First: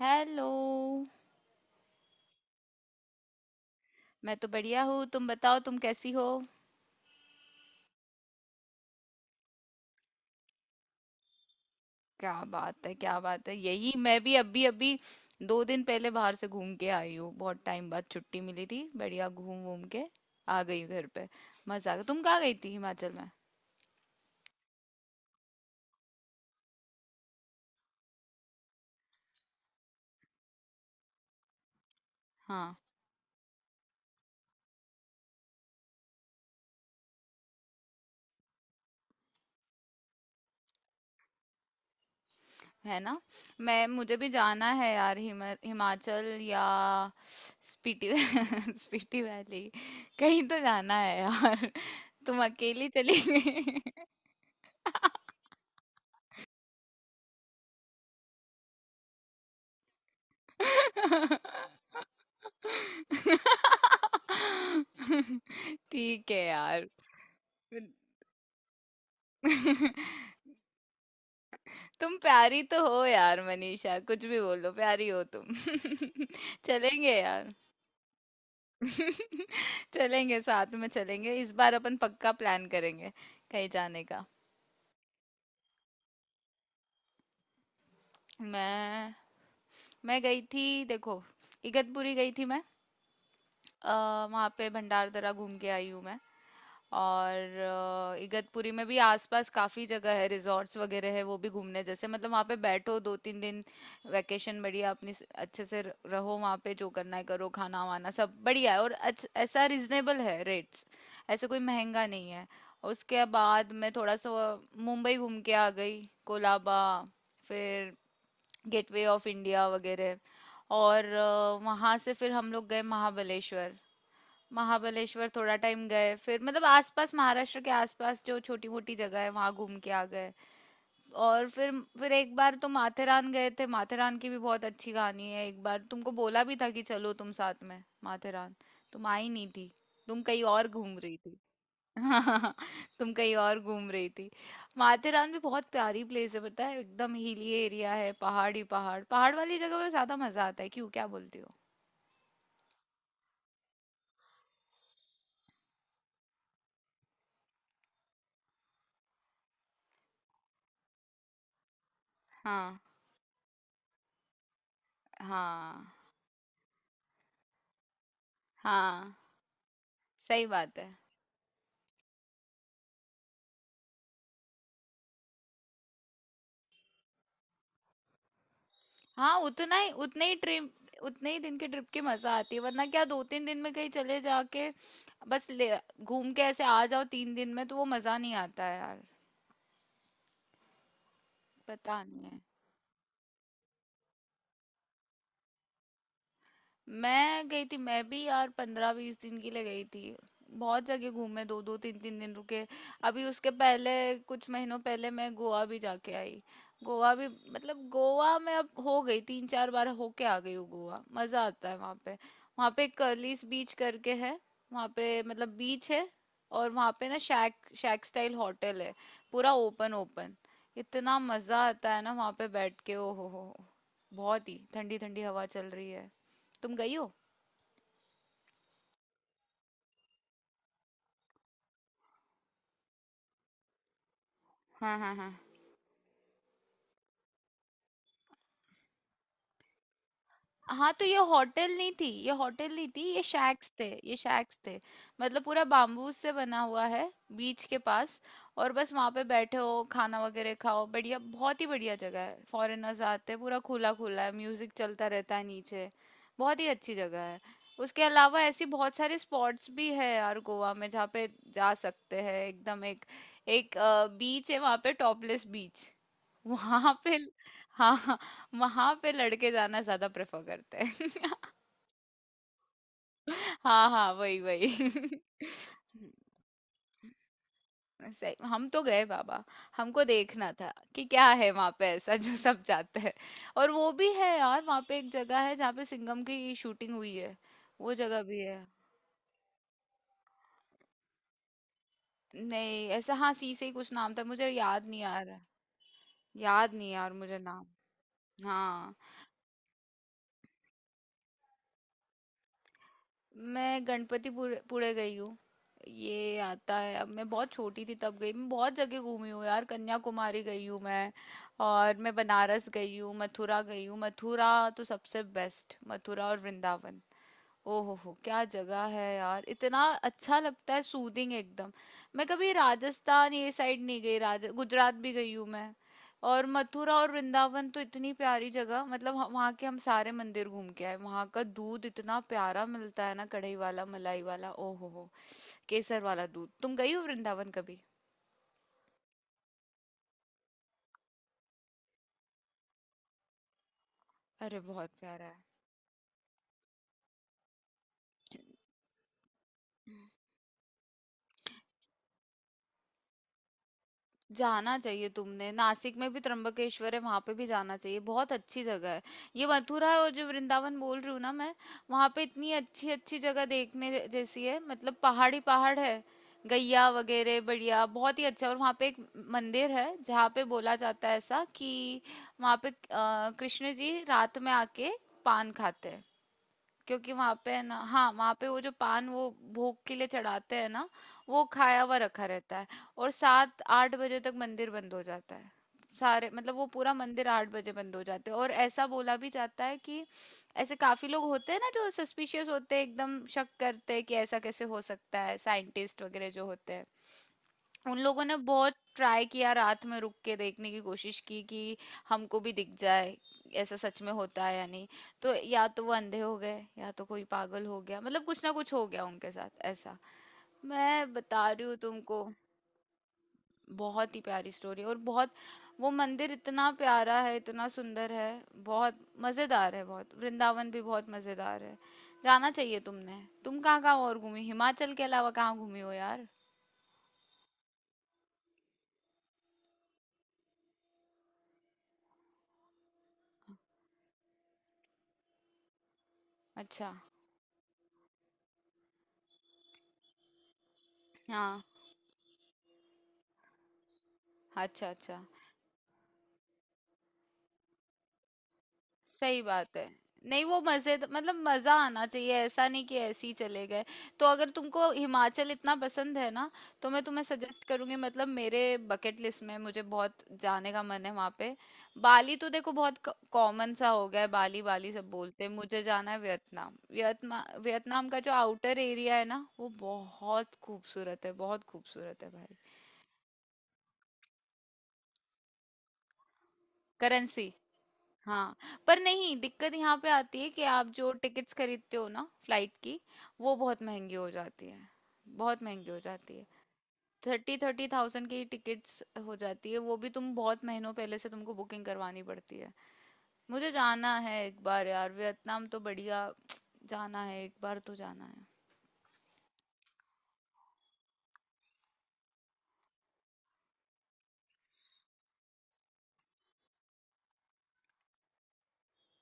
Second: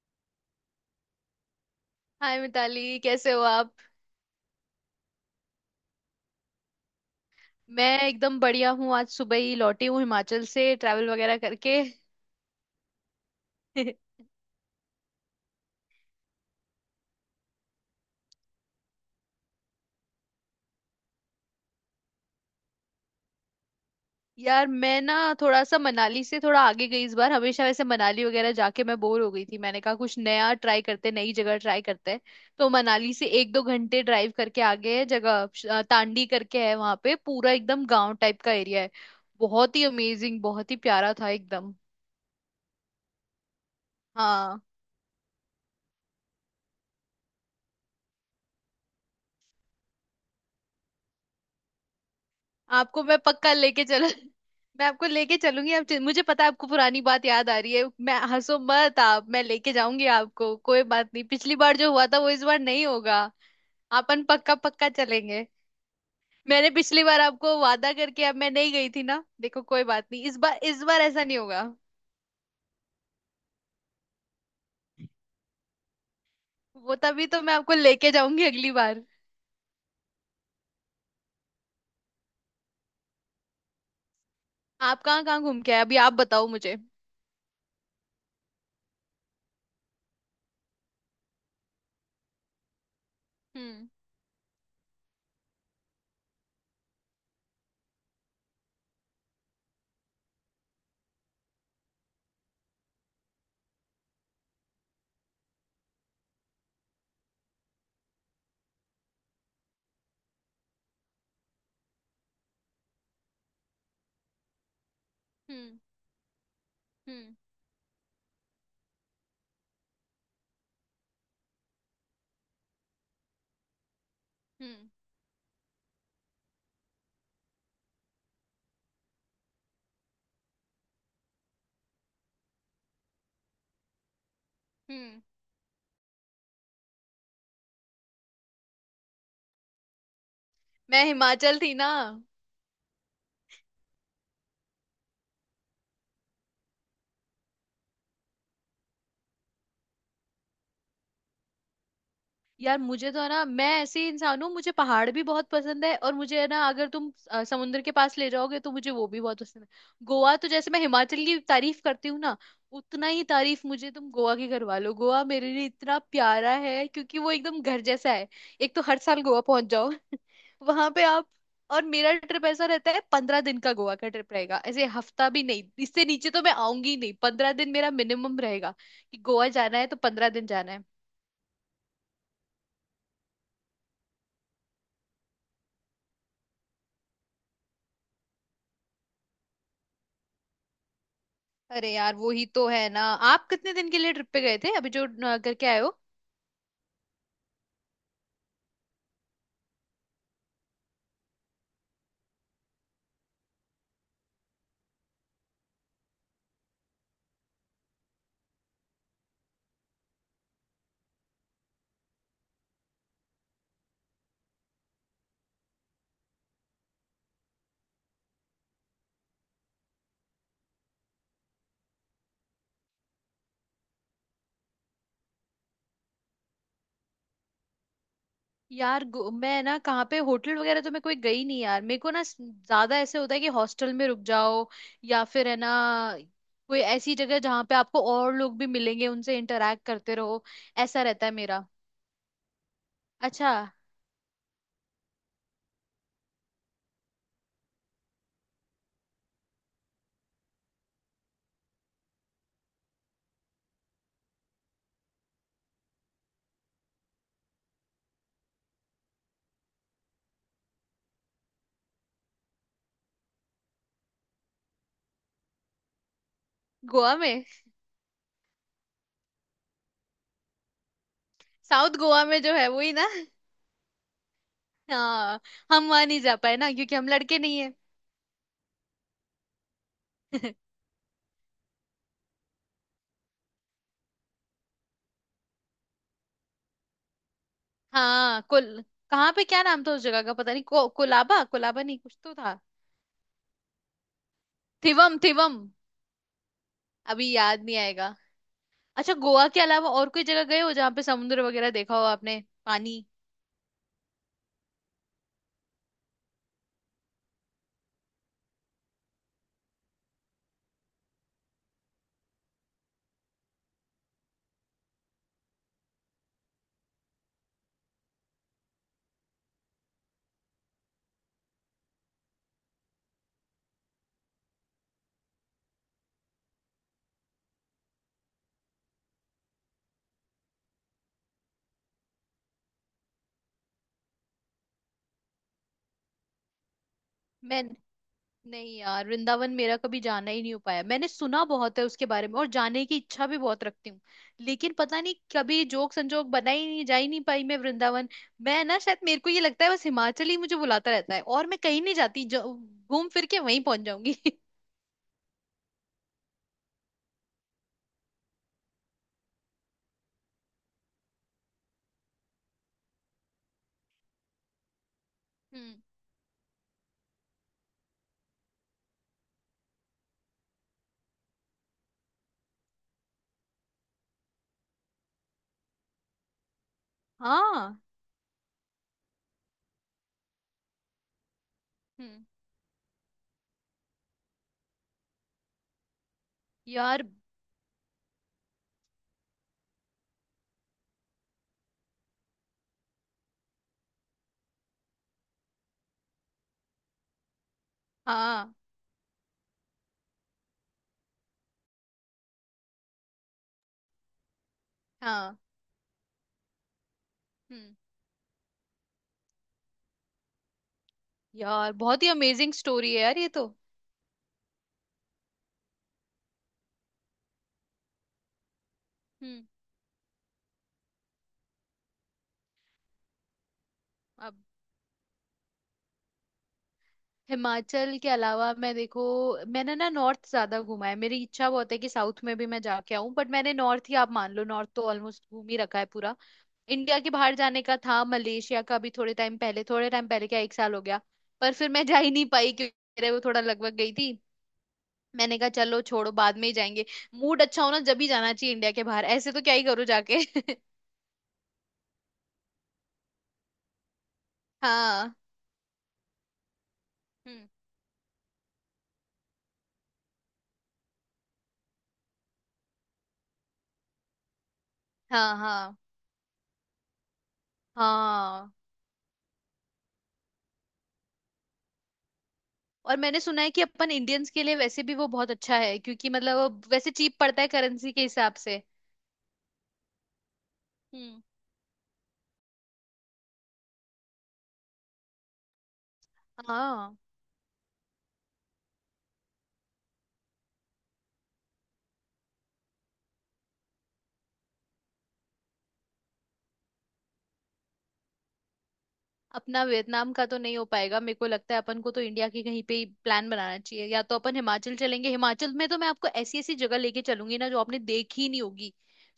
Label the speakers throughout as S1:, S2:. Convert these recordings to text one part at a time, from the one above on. S1: Hello.
S2: Hi Mitali, कैसे हो आप।
S1: मैं तो बढ़िया हूँ, तुम बताओ तुम कैसी हो?
S2: मैं एकदम बढ़िया हूँ, आज सुबह ही लौटी हूँ हिमाचल से ट्रैवल वगैरह करके।
S1: क्या बात है, क्या बात है, यही मैं भी अभी अभी 2 दिन पहले बाहर से घूम के आई हूँ। बहुत टाइम बाद छुट्टी मिली थी, बढ़िया घूम घूम के आ गई हूँ घर पे। मजा आ गया। तुम कहाँ गई थी हिमाचल में?
S2: यार, मैं ना थोड़ा सा मनाली से थोड़ा आगे गई इस बार। हमेशा वैसे मनाली वगैरह जाके मैं बोर हो गई थी, मैंने कहा कुछ नया ट्राई करते, नई जगह ट्राई करते हैं। तो
S1: हाँ।
S2: मनाली से एक दो घंटे ड्राइव करके आगे है जगह, तांडी करके है, वहां पे पूरा एकदम गांव टाइप का एरिया है। बहुत ही अमेजिंग, बहुत ही प्यारा था एकदम।
S1: है ना। मैं मुझे भी
S2: हाँ,
S1: जाना है यार, हिमाचल या स्पीति। स्पीति वैली। कहीं तो जाना है यार। तुम अकेली
S2: आपको मैं
S1: चली
S2: पक्का लेके
S1: गई?
S2: चल। मैं आपको लेके चलूंगी, आप मुझे पता है आपको पुरानी बात याद आ रही है, मैं, हंसो मत आप, मैं लेके जाऊंगी आपको, कोई बात नहीं, पिछली बार जो हुआ था वो इस बार नहीं होगा। अपन पक्का पक्का चलेंगे।
S1: ठीक है
S2: मैंने
S1: यार।
S2: पिछली बार आपको वादा करके अब मैं नहीं गई थी ना, देखो कोई बात नहीं, इस बार इस बार ऐसा नहीं होगा।
S1: तुम प्यारी तो हो यार मनीषा, कुछ भी बोलो, प्यारी हो तुम।
S2: वो
S1: चलेंगे
S2: तभी तो
S1: यार।
S2: मैं आपको लेके जाऊंगी अगली बार।
S1: चलेंगे, साथ में चलेंगे, इस बार अपन पक्का प्लान करेंगे कहीं जाने का।
S2: आप कहाँ कहाँ घूम के आए अभी, आप बताओ मुझे।
S1: मैं मैं गई थी देखो। इगतपुरी गई थी मैं।
S2: हम्म।
S1: अ, वहाँ पे भंडार दरा घूम के आई हूँ मैं। और इगतपुरी में भी आसपास काफी जगह है, रिजॉर्ट्स वगैरह है, वो भी घूमने जैसे, मतलब वहाँ पे बैठो 2-3 दिन वैकेशन, बढ़िया अपनी अच्छे से रहो वहाँ पे, जो करना है करो, खाना वाना सब बढ़िया है और ऐसा रिजनेबल है रेट्स। ऐसे कोई महंगा नहीं है। उसके बाद मैं थोड़ा सा मुंबई घूम के आ
S2: हम्म।
S1: गई, कोलाबा,
S2: हम्म।
S1: फिर गेटवे ऑफ इंडिया वगैरह। और वहाँ से फिर हम लोग गए महाबलेश्वर।
S2: हम्म।
S1: महाबलेश्वर थोड़ा टाइम गए, फिर मतलब आसपास महाराष्ट्र के आसपास जो छोटी मोटी जगह है वहां घूम के आ गए। और फिर एक बार तो माथेरान गए थे। माथेरान की भी बहुत अच्छी
S2: हम्म।
S1: कहानी है, एक बार तुमको बोला भी था कि चलो तुम साथ में माथेरान। तुम आई नहीं थी, तुम कहीं और घूम
S2: मैं
S1: रही थी।
S2: हिमाचल थी ना।
S1: तुम कहीं और घूम रही थी। माथेरान भी बहुत प्यारी प्लेस है, पता है, एकदम हिली एरिया है, पहाड़ ही पहाड़, पहाड़ वाली जगह पे ज्यादा मजा आता है, क्यों, क्या बोलती हो?
S2: यार मुझे तो है ना, मैं ऐसे ही इंसान हूँ, मुझे पहाड़ भी बहुत पसंद है, और मुझे है ना, अगर तुम समुद्र के पास ले जाओगे तो मुझे वो भी बहुत पसंद है। गोवा, तो जैसे मैं हिमाचल की तारीफ करती हूँ ना,
S1: हाँ,
S2: उतना ही तारीफ मुझे तुम गोवा की करवा लो। गोवा मेरे लिए
S1: हाँ,
S2: इतना प्यारा है क्योंकि वो एकदम घर जैसा है। एक तो हर
S1: हाँ।
S2: साल गोवा पहुंच जाओ।
S1: सही बात है।
S2: वहां पे आप, और मेरा ट्रिप ऐसा रहता है, 15 दिन का गोवा का ट्रिप रहेगा, ऐसे हफ्ता भी नहीं, इससे नीचे तो मैं आऊंगी ही नहीं, 15 दिन मेरा मिनिमम रहेगा कि
S1: हाँ,
S2: गोवा
S1: उतना
S2: जाना
S1: ही,
S2: है तो
S1: उतने
S2: पंद्रह
S1: ही
S2: दिन
S1: ट्रिप,
S2: जाना है।
S1: उतने ही दिन के ट्रिप की मजा आती है, वरना क्या 2-3 दिन में कहीं चले जाके, बस ले, घूम के ऐसे आ जाओ तीन दिन में, तो वो मजा नहीं आता है यार।
S2: अरे
S1: पता
S2: यार, वो
S1: नहीं।
S2: ही तो है ना। आप कितने दिन के लिए ट्रिप पे गए थे अभी जो न, करके आए हो।
S1: मैं गई थी, मैं भी यार 15-20 दिन के लिए गई थी। बहुत जगह घूमे, दो दो तीन तीन दिन रुके। अभी उसके पहले, कुछ महीनों पहले मैं गोवा भी जाके आई, गोवा भी। मतलब गोवा में अब हो गई 3-4 बार होके आ गई हूँ। गोवा मजा आता है वहाँ पे। वहाँ पे कर्लिस बीच करके है, वहाँ पे मतलब बीच है, और वहाँ पे ना शैक शैक स्टाइल होटल है, पूरा ओपन ओपन। इतना मजा आता है ना वहाँ पे बैठ के, ओ हो, बहुत ही ठंडी ठंडी हवा चल रही है। तुम गई हो?
S2: यार, मैं ना, कहाँ पे होटल वगैरह तो मैं कोई गई नहीं यार, मेरे को ना ज्यादा ऐसे होता है कि हॉस्टल में रुक जाओ,
S1: हाँ, हाँ,
S2: या
S1: हाँ,
S2: फिर है ना, कोई ऐसी जगह जहाँ पे आपको और लोग भी मिलेंगे, उनसे इंटरेक्ट करते रहो,
S1: हाँ तो
S2: ऐसा
S1: ये
S2: रहता है मेरा।
S1: होटल नहीं थी, ये होटल नहीं थी, ये
S2: अच्छा।
S1: शैक्स थे, ये शैक्स थे। मतलब पूरा बाम्बू से बना हुआ है, बीच के पास, और बस वहां पे बैठे हो, खाना वगैरह खाओ बढ़िया, बहुत ही बढ़िया जगह है, फॉरेनर्स आते हैं, पूरा खुला खुला है, म्यूजिक चलता रहता है नीचे। बहुत ही अच्छी जगह है। उसके अलावा ऐसी बहुत सारे स्पॉट्स भी है यार गोवा में जहाँ पे जा सकते हैं, एकदम एक, एक बीच है वहां पे, टॉपलेस बीच। वहां पे,
S2: गोवा में,
S1: हाँ, वहां पे लड़के जाना ज्यादा प्रेफर करते हैं।
S2: साउथ गोवा में जो है वही ना।
S1: हाँ हाँ, वही वही।
S2: हाँ, हम वहां नहीं जा पाए ना क्योंकि हम लड़के नहीं है।
S1: सही, हम तो गए बाबा, हमको देखना था कि क्या है वहां पे ऐसा जो सब जाते हैं। और वो भी है यार, वहां पे एक जगह है जहाँ पे सिंघम की शूटिंग हुई है, वो जगह भी
S2: हाँ
S1: है।
S2: कुल, कहाँ पे, क्या नाम था उस जगह का, पता नहीं, कोलाबा, कोलाबा नहीं, कुछ तो था।
S1: नहीं ऐसा, हाँ, सी से ही कुछ नाम था, मुझे याद नहीं आ
S2: थिवम
S1: रहा।
S2: थिवम।
S1: याद नहीं यार
S2: अभी
S1: मुझे नाम।
S2: याद नहीं आएगा।
S1: हाँ,
S2: अच्छा, गोवा के अलावा और कोई जगह गए हो जहाँ पे समुद्र वगैरह देखा हो आपने, पानी।
S1: मैं गणपतिपुर पुणे गई हूँ, ये आता है। अब मैं बहुत छोटी थी तब गई, मैं बहुत जगह घूमी हूँ यार। कन्याकुमारी गई हूँ मैं, और मैं बनारस गई हूँ, मथुरा गई हूँ, मथुरा तो सबसे बेस्ट, मथुरा और वृंदावन, ओहो हो, क्या जगह है यार, इतना अच्छा लगता है, सूदिंग एकदम। मैं कभी राजस्थान ये साइड नहीं गई, राज गुजरात भी गई हूँ मैं। और मथुरा और वृंदावन तो इतनी प्यारी जगह, मतलब वहाँ के हम सारे मंदिर घूम के आए, वहाँ का दूध इतना प्यारा मिलता है ना, कढ़ाई वाला, मलाई वाला, ओहो हो, केसर वाला दूध। तुम गई हो वृंदावन
S2: मैं
S1: कभी?
S2: नहीं यार, वृंदावन मेरा कभी जाना ही नहीं हो पाया, मैंने सुना बहुत है उसके बारे में और जाने की इच्छा भी बहुत रखती हूँ।
S1: अरे
S2: लेकिन
S1: बहुत
S2: पता नहीं
S1: प्यारा है।
S2: कभी जोक संजोग बना ही नहीं, जा ही नहीं पाई मैं वृंदावन। मैं ना शायद, मेरे को ये लगता है, बस हिमाचल ही मुझे बुलाता रहता है और मैं कहीं नहीं जाती, जो घूम फिर के वहीं पहुंच जाऊंगी।
S1: जाना चाहिए तुमने। नासिक में भी त्र्यंबकेश्वर है, वहां पे भी जाना चाहिए, बहुत अच्छी जगह है। ये मथुरा और जो वृंदावन बोल रही हूँ ना मैं, वहां पे इतनी अच्छी अच्छी जगह देखने जैसी है, मतलब पहाड़ी पहाड़
S2: हम्म।
S1: है, गैया वगैरह, बढ़िया बहुत ही अच्छा। और वहां पे एक मंदिर है जहाँ पे बोला जाता है ऐसा कि वहां पे कृष्ण जी रात में आके पान खाते हैं, क्योंकि वहां पे है ना,
S2: हाँ।
S1: हाँ, वहां पे वो जो पान वो भोग के लिए चढ़ाते हैं ना, वो खाया हुआ रखा
S2: हम्म।
S1: रहता है। और 7-8 बजे तक मंदिर बंद हो जाता है, सारे मतलब वो पूरा
S2: यार।
S1: मंदिर 8 बजे बंद हो जाते हैं। और ऐसा बोला भी जाता है कि ऐसे काफी लोग होते हैं ना जो सस्पिशियस होते हैं, एकदम शक करते हैं कि ऐसा कैसे हो सकता है, साइंटिस्ट वगैरह जो होते हैं, उन लोगों ने
S2: हाँ।
S1: बहुत ट्राई किया, रात में रुक के देखने की कोशिश की कि हमको भी दिख जाए ऐसा सच में होता है या नहीं। तो
S2: हाँ।
S1: या तो वो अंधे हो गए, या तो कोई पागल
S2: हम्म।
S1: हो गया, मतलब कुछ ना कुछ हो गया उनके साथ ऐसा, मैं बता रही हूँ
S2: यार, बहुत ही
S1: तुमको।
S2: अमेजिंग स्टोरी है यार ये तो।
S1: बहुत ही प्यारी स्टोरी, और बहुत, वो मंदिर इतना प्यारा है, इतना सुंदर है, बहुत
S2: हम्म।
S1: मजेदार है, बहुत वृंदावन भी बहुत मजेदार है। जाना चाहिए तुमने। तुम कहाँ कहाँ और
S2: अब
S1: घूमी हिमाचल के अलावा, कहाँ घूमी हो यार?
S2: हिमाचल के अलावा, मैं देखो, मैंने ना नॉर्थ ज्यादा घूमा है, मेरी इच्छा बहुत है कि साउथ में भी मैं जाके आऊं, बट मैंने नॉर्थ ही, आप मान लो नॉर्थ तो ऑलमोस्ट घूम ही रखा है पूरा।
S1: अच्छा।
S2: इंडिया के बाहर जाने का था, मलेशिया का भी, थोड़े टाइम पहले, थोड़े टाइम पहले क्या, एक साल हो गया। पर
S1: हाँ।
S2: फिर मैं जा ही नहीं पाई क्योंकि मेरे वो थोड़ा लगभग गई थी,
S1: अच्छा, अच्छा।
S2: मैंने कहा चलो छोड़ो, बाद में ही जाएंगे। मूड अच्छा हो ना, जब ही जाना चाहिए इंडिया के बाहर, ऐसे
S1: सही
S2: तो क्या ही
S1: बात है।
S2: करो जाके।
S1: नहीं, वो मजे मतलब मजा आना चाहिए, ऐसा नहीं कि ऐसे ही चले गए। तो अगर तुमको
S2: हाँ।
S1: हिमाचल इतना पसंद है ना, तो मैं तुम्हें
S2: हम्म।
S1: सजेस्ट करूंगी, मतलब मेरे बकेट लिस्ट में मुझे बहुत जाने का मन है वहां पे। बाली, तो देखो बहुत कॉमन सा हो गया है बाली, बाली सब
S2: हाँ।
S1: बोलते हैं।
S2: हाँ।
S1: मुझे जाना है वियतनाम, वियतनाम, वियतनाम का जो
S2: हाँ,
S1: आउटर एरिया है ना वो बहुत खूबसूरत है, बहुत खूबसूरत है भाई।
S2: और मैंने सुना है कि अपन इंडियंस के लिए वैसे भी वो बहुत अच्छा है, क्योंकि मतलब वो वैसे चीप पड़ता
S1: करेंसी,
S2: है करेंसी के हिसाब
S1: हाँ,
S2: से।
S1: पर नहीं, दिक्कत यहाँ पे आती है कि आप जो
S2: हम्म।
S1: टिकट्स खरीदते हो ना फ्लाइट की, वो बहुत महंगी हो जाती है, बहुत महंगी हो जाती है।
S2: हाँ।
S1: थर्टी थर्टी थाउजेंड की टिकट्स हो जाती है, वो भी तुम बहुत महीनों पहले से तुमको बुकिंग करवानी पड़ती है। मुझे जाना है एक बार यार वियतनाम, तो बढ़िया जाना है, एक बार तो जाना है
S2: अपना वियतनाम का तो नहीं हो पाएगा, मेरे को लगता है। अपन को तो इंडिया के कहीं पे ही प्लान बनाना चाहिए, या तो अपन हिमाचल चलेंगे। हिमाचल में तो मैं आपको ऐसी ऐसी जगह लेके चलूंगी ना जो आपने देखी ही नहीं होगी,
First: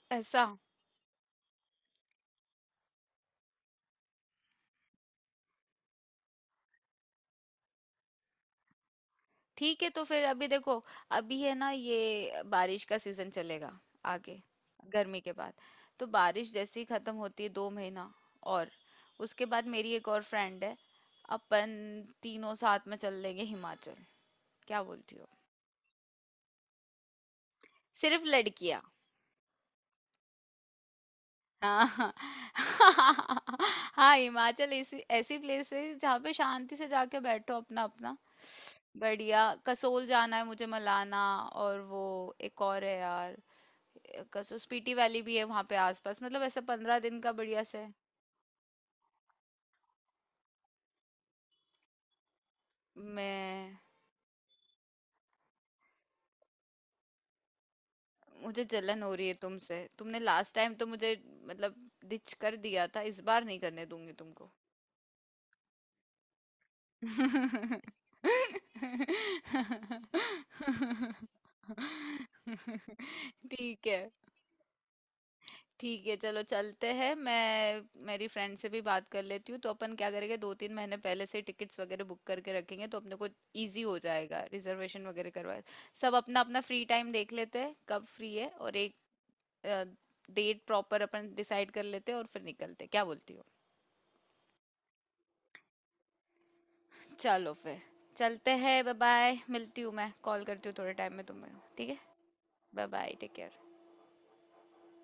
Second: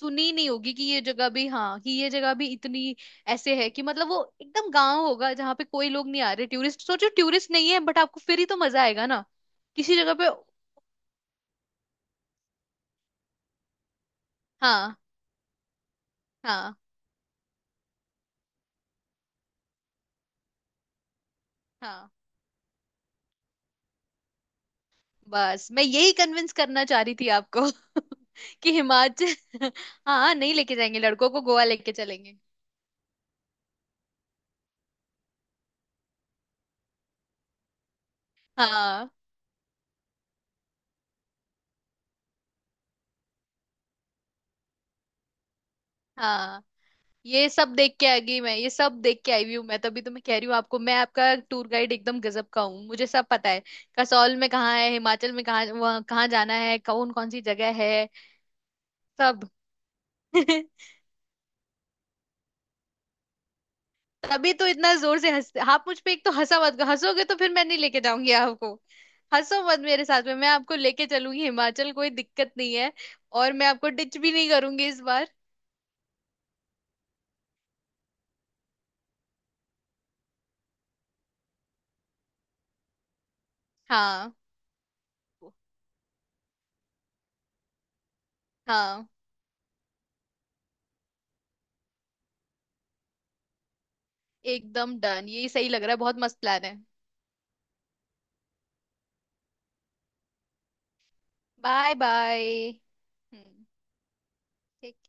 S2: सुनी ही
S1: ऐसा।
S2: नहीं होगी कि ये जगह भी, हाँ, कि ये जगह भी इतनी ऐसे है कि, मतलब वो एकदम गांव होगा जहाँ पे कोई लोग नहीं आ रहे टूरिस्ट, सोचो टूरिस्ट नहीं है, बट आपको फिर ही तो मजा आएगा ना
S1: ठीक है,
S2: किसी
S1: तो
S2: जगह
S1: फिर
S2: पे।
S1: अभी देखो, अभी है ना, ये बारिश का सीजन चलेगा आगे
S2: हाँ।
S1: गर्मी के बाद, तो बारिश
S2: हाँ।
S1: जैसे ही खत्म होती है 2 महीना, और उसके बाद, मेरी एक और फ्रेंड है, अपन
S2: हाँ।
S1: तीनों साथ में चल लेंगे हिमाचल, क्या बोलती हो,
S2: बस मैं यही कन्विंस करना चाह रही थी आपको।
S1: सिर्फ
S2: कि
S1: लड़कियां।
S2: हिमाचल। हाँ, नहीं, लेके जाएंगे लड़कों को गोवा लेके
S1: हाँ।
S2: चलेंगे।
S1: हाँ हिमाचल ऐसी ऐसी प्लेस है जहाँ पे शांति से जाके बैठो अपना अपना,
S2: हाँ।
S1: बढ़िया। कसोल जाना है मुझे, मलाना, और वो एक और है यार, कसौस्पीटी वैली भी है वहां पे आसपास, मतलब
S2: हाँ,
S1: ऐसे 15 दिन का
S2: ये
S1: बढ़िया
S2: सब
S1: से।
S2: देख के आ गई मैं, ये सब देख के आई हुई हूँ मैं, तभी तो मैं कह रही हूँ आपको, मैं आपका टूर गाइड एकदम गजब का हूँ, मुझे सब पता है
S1: मैं
S2: कसौल में कहाँ है, हिमाचल में कहाँ, वहाँ कहाँ जाना है, कौन कौन सी जगह है
S1: मुझे जलन हो रही है
S2: सब।
S1: तुमसे, तुमने लास्ट टाइम तो मुझे मतलब डिच कर दिया था, इस बार नहीं करने दूंगी तुमको।
S2: तभी तो इतना जोर से हंस आप मुझ पे। एक तो हंसा मत, हंसोगे तो फिर मैं नहीं लेके जाऊंगी आपको। हंसो मत मेरे साथ में, मैं आपको लेके चलूंगी हिमाचल, कोई दिक्कत नहीं है। और मैं
S1: ठीक
S2: आपको
S1: है।
S2: डिच भी नहीं करूंगी इस बार।
S1: ठीक है, चलो चलते हैं, मैं मेरी फ्रेंड से भी बात कर लेती हूँ, तो अपन क्या करेंगे, 2-3 महीने पहले से टिकट्स वगैरह बुक करके रखेंगे, तो अपने को इजी हो
S2: हाँ।
S1: जाएगा रिजर्वेशन वगैरह करवा, सब अपना अपना फ्री टाइम देख लेते हैं कब फ्री है, और एक
S2: हाँ,
S1: डेट प्रॉपर अपन डिसाइड कर लेते हैं और फिर निकलते हैं। क्या बोलती हो?
S2: एकदम डन, ये सही लग रहा है, बहुत मस्त प्लान है।
S1: चलो फिर, चलते हैं, बाय बाय, मिलती हूँ, मैं कॉल करती हूँ थोड़े टाइम में तुम्हें, ठीक
S2: बाय
S1: है,
S2: bye.
S1: Bye bye, take
S2: hmm.
S1: Care.
S2: ठीक।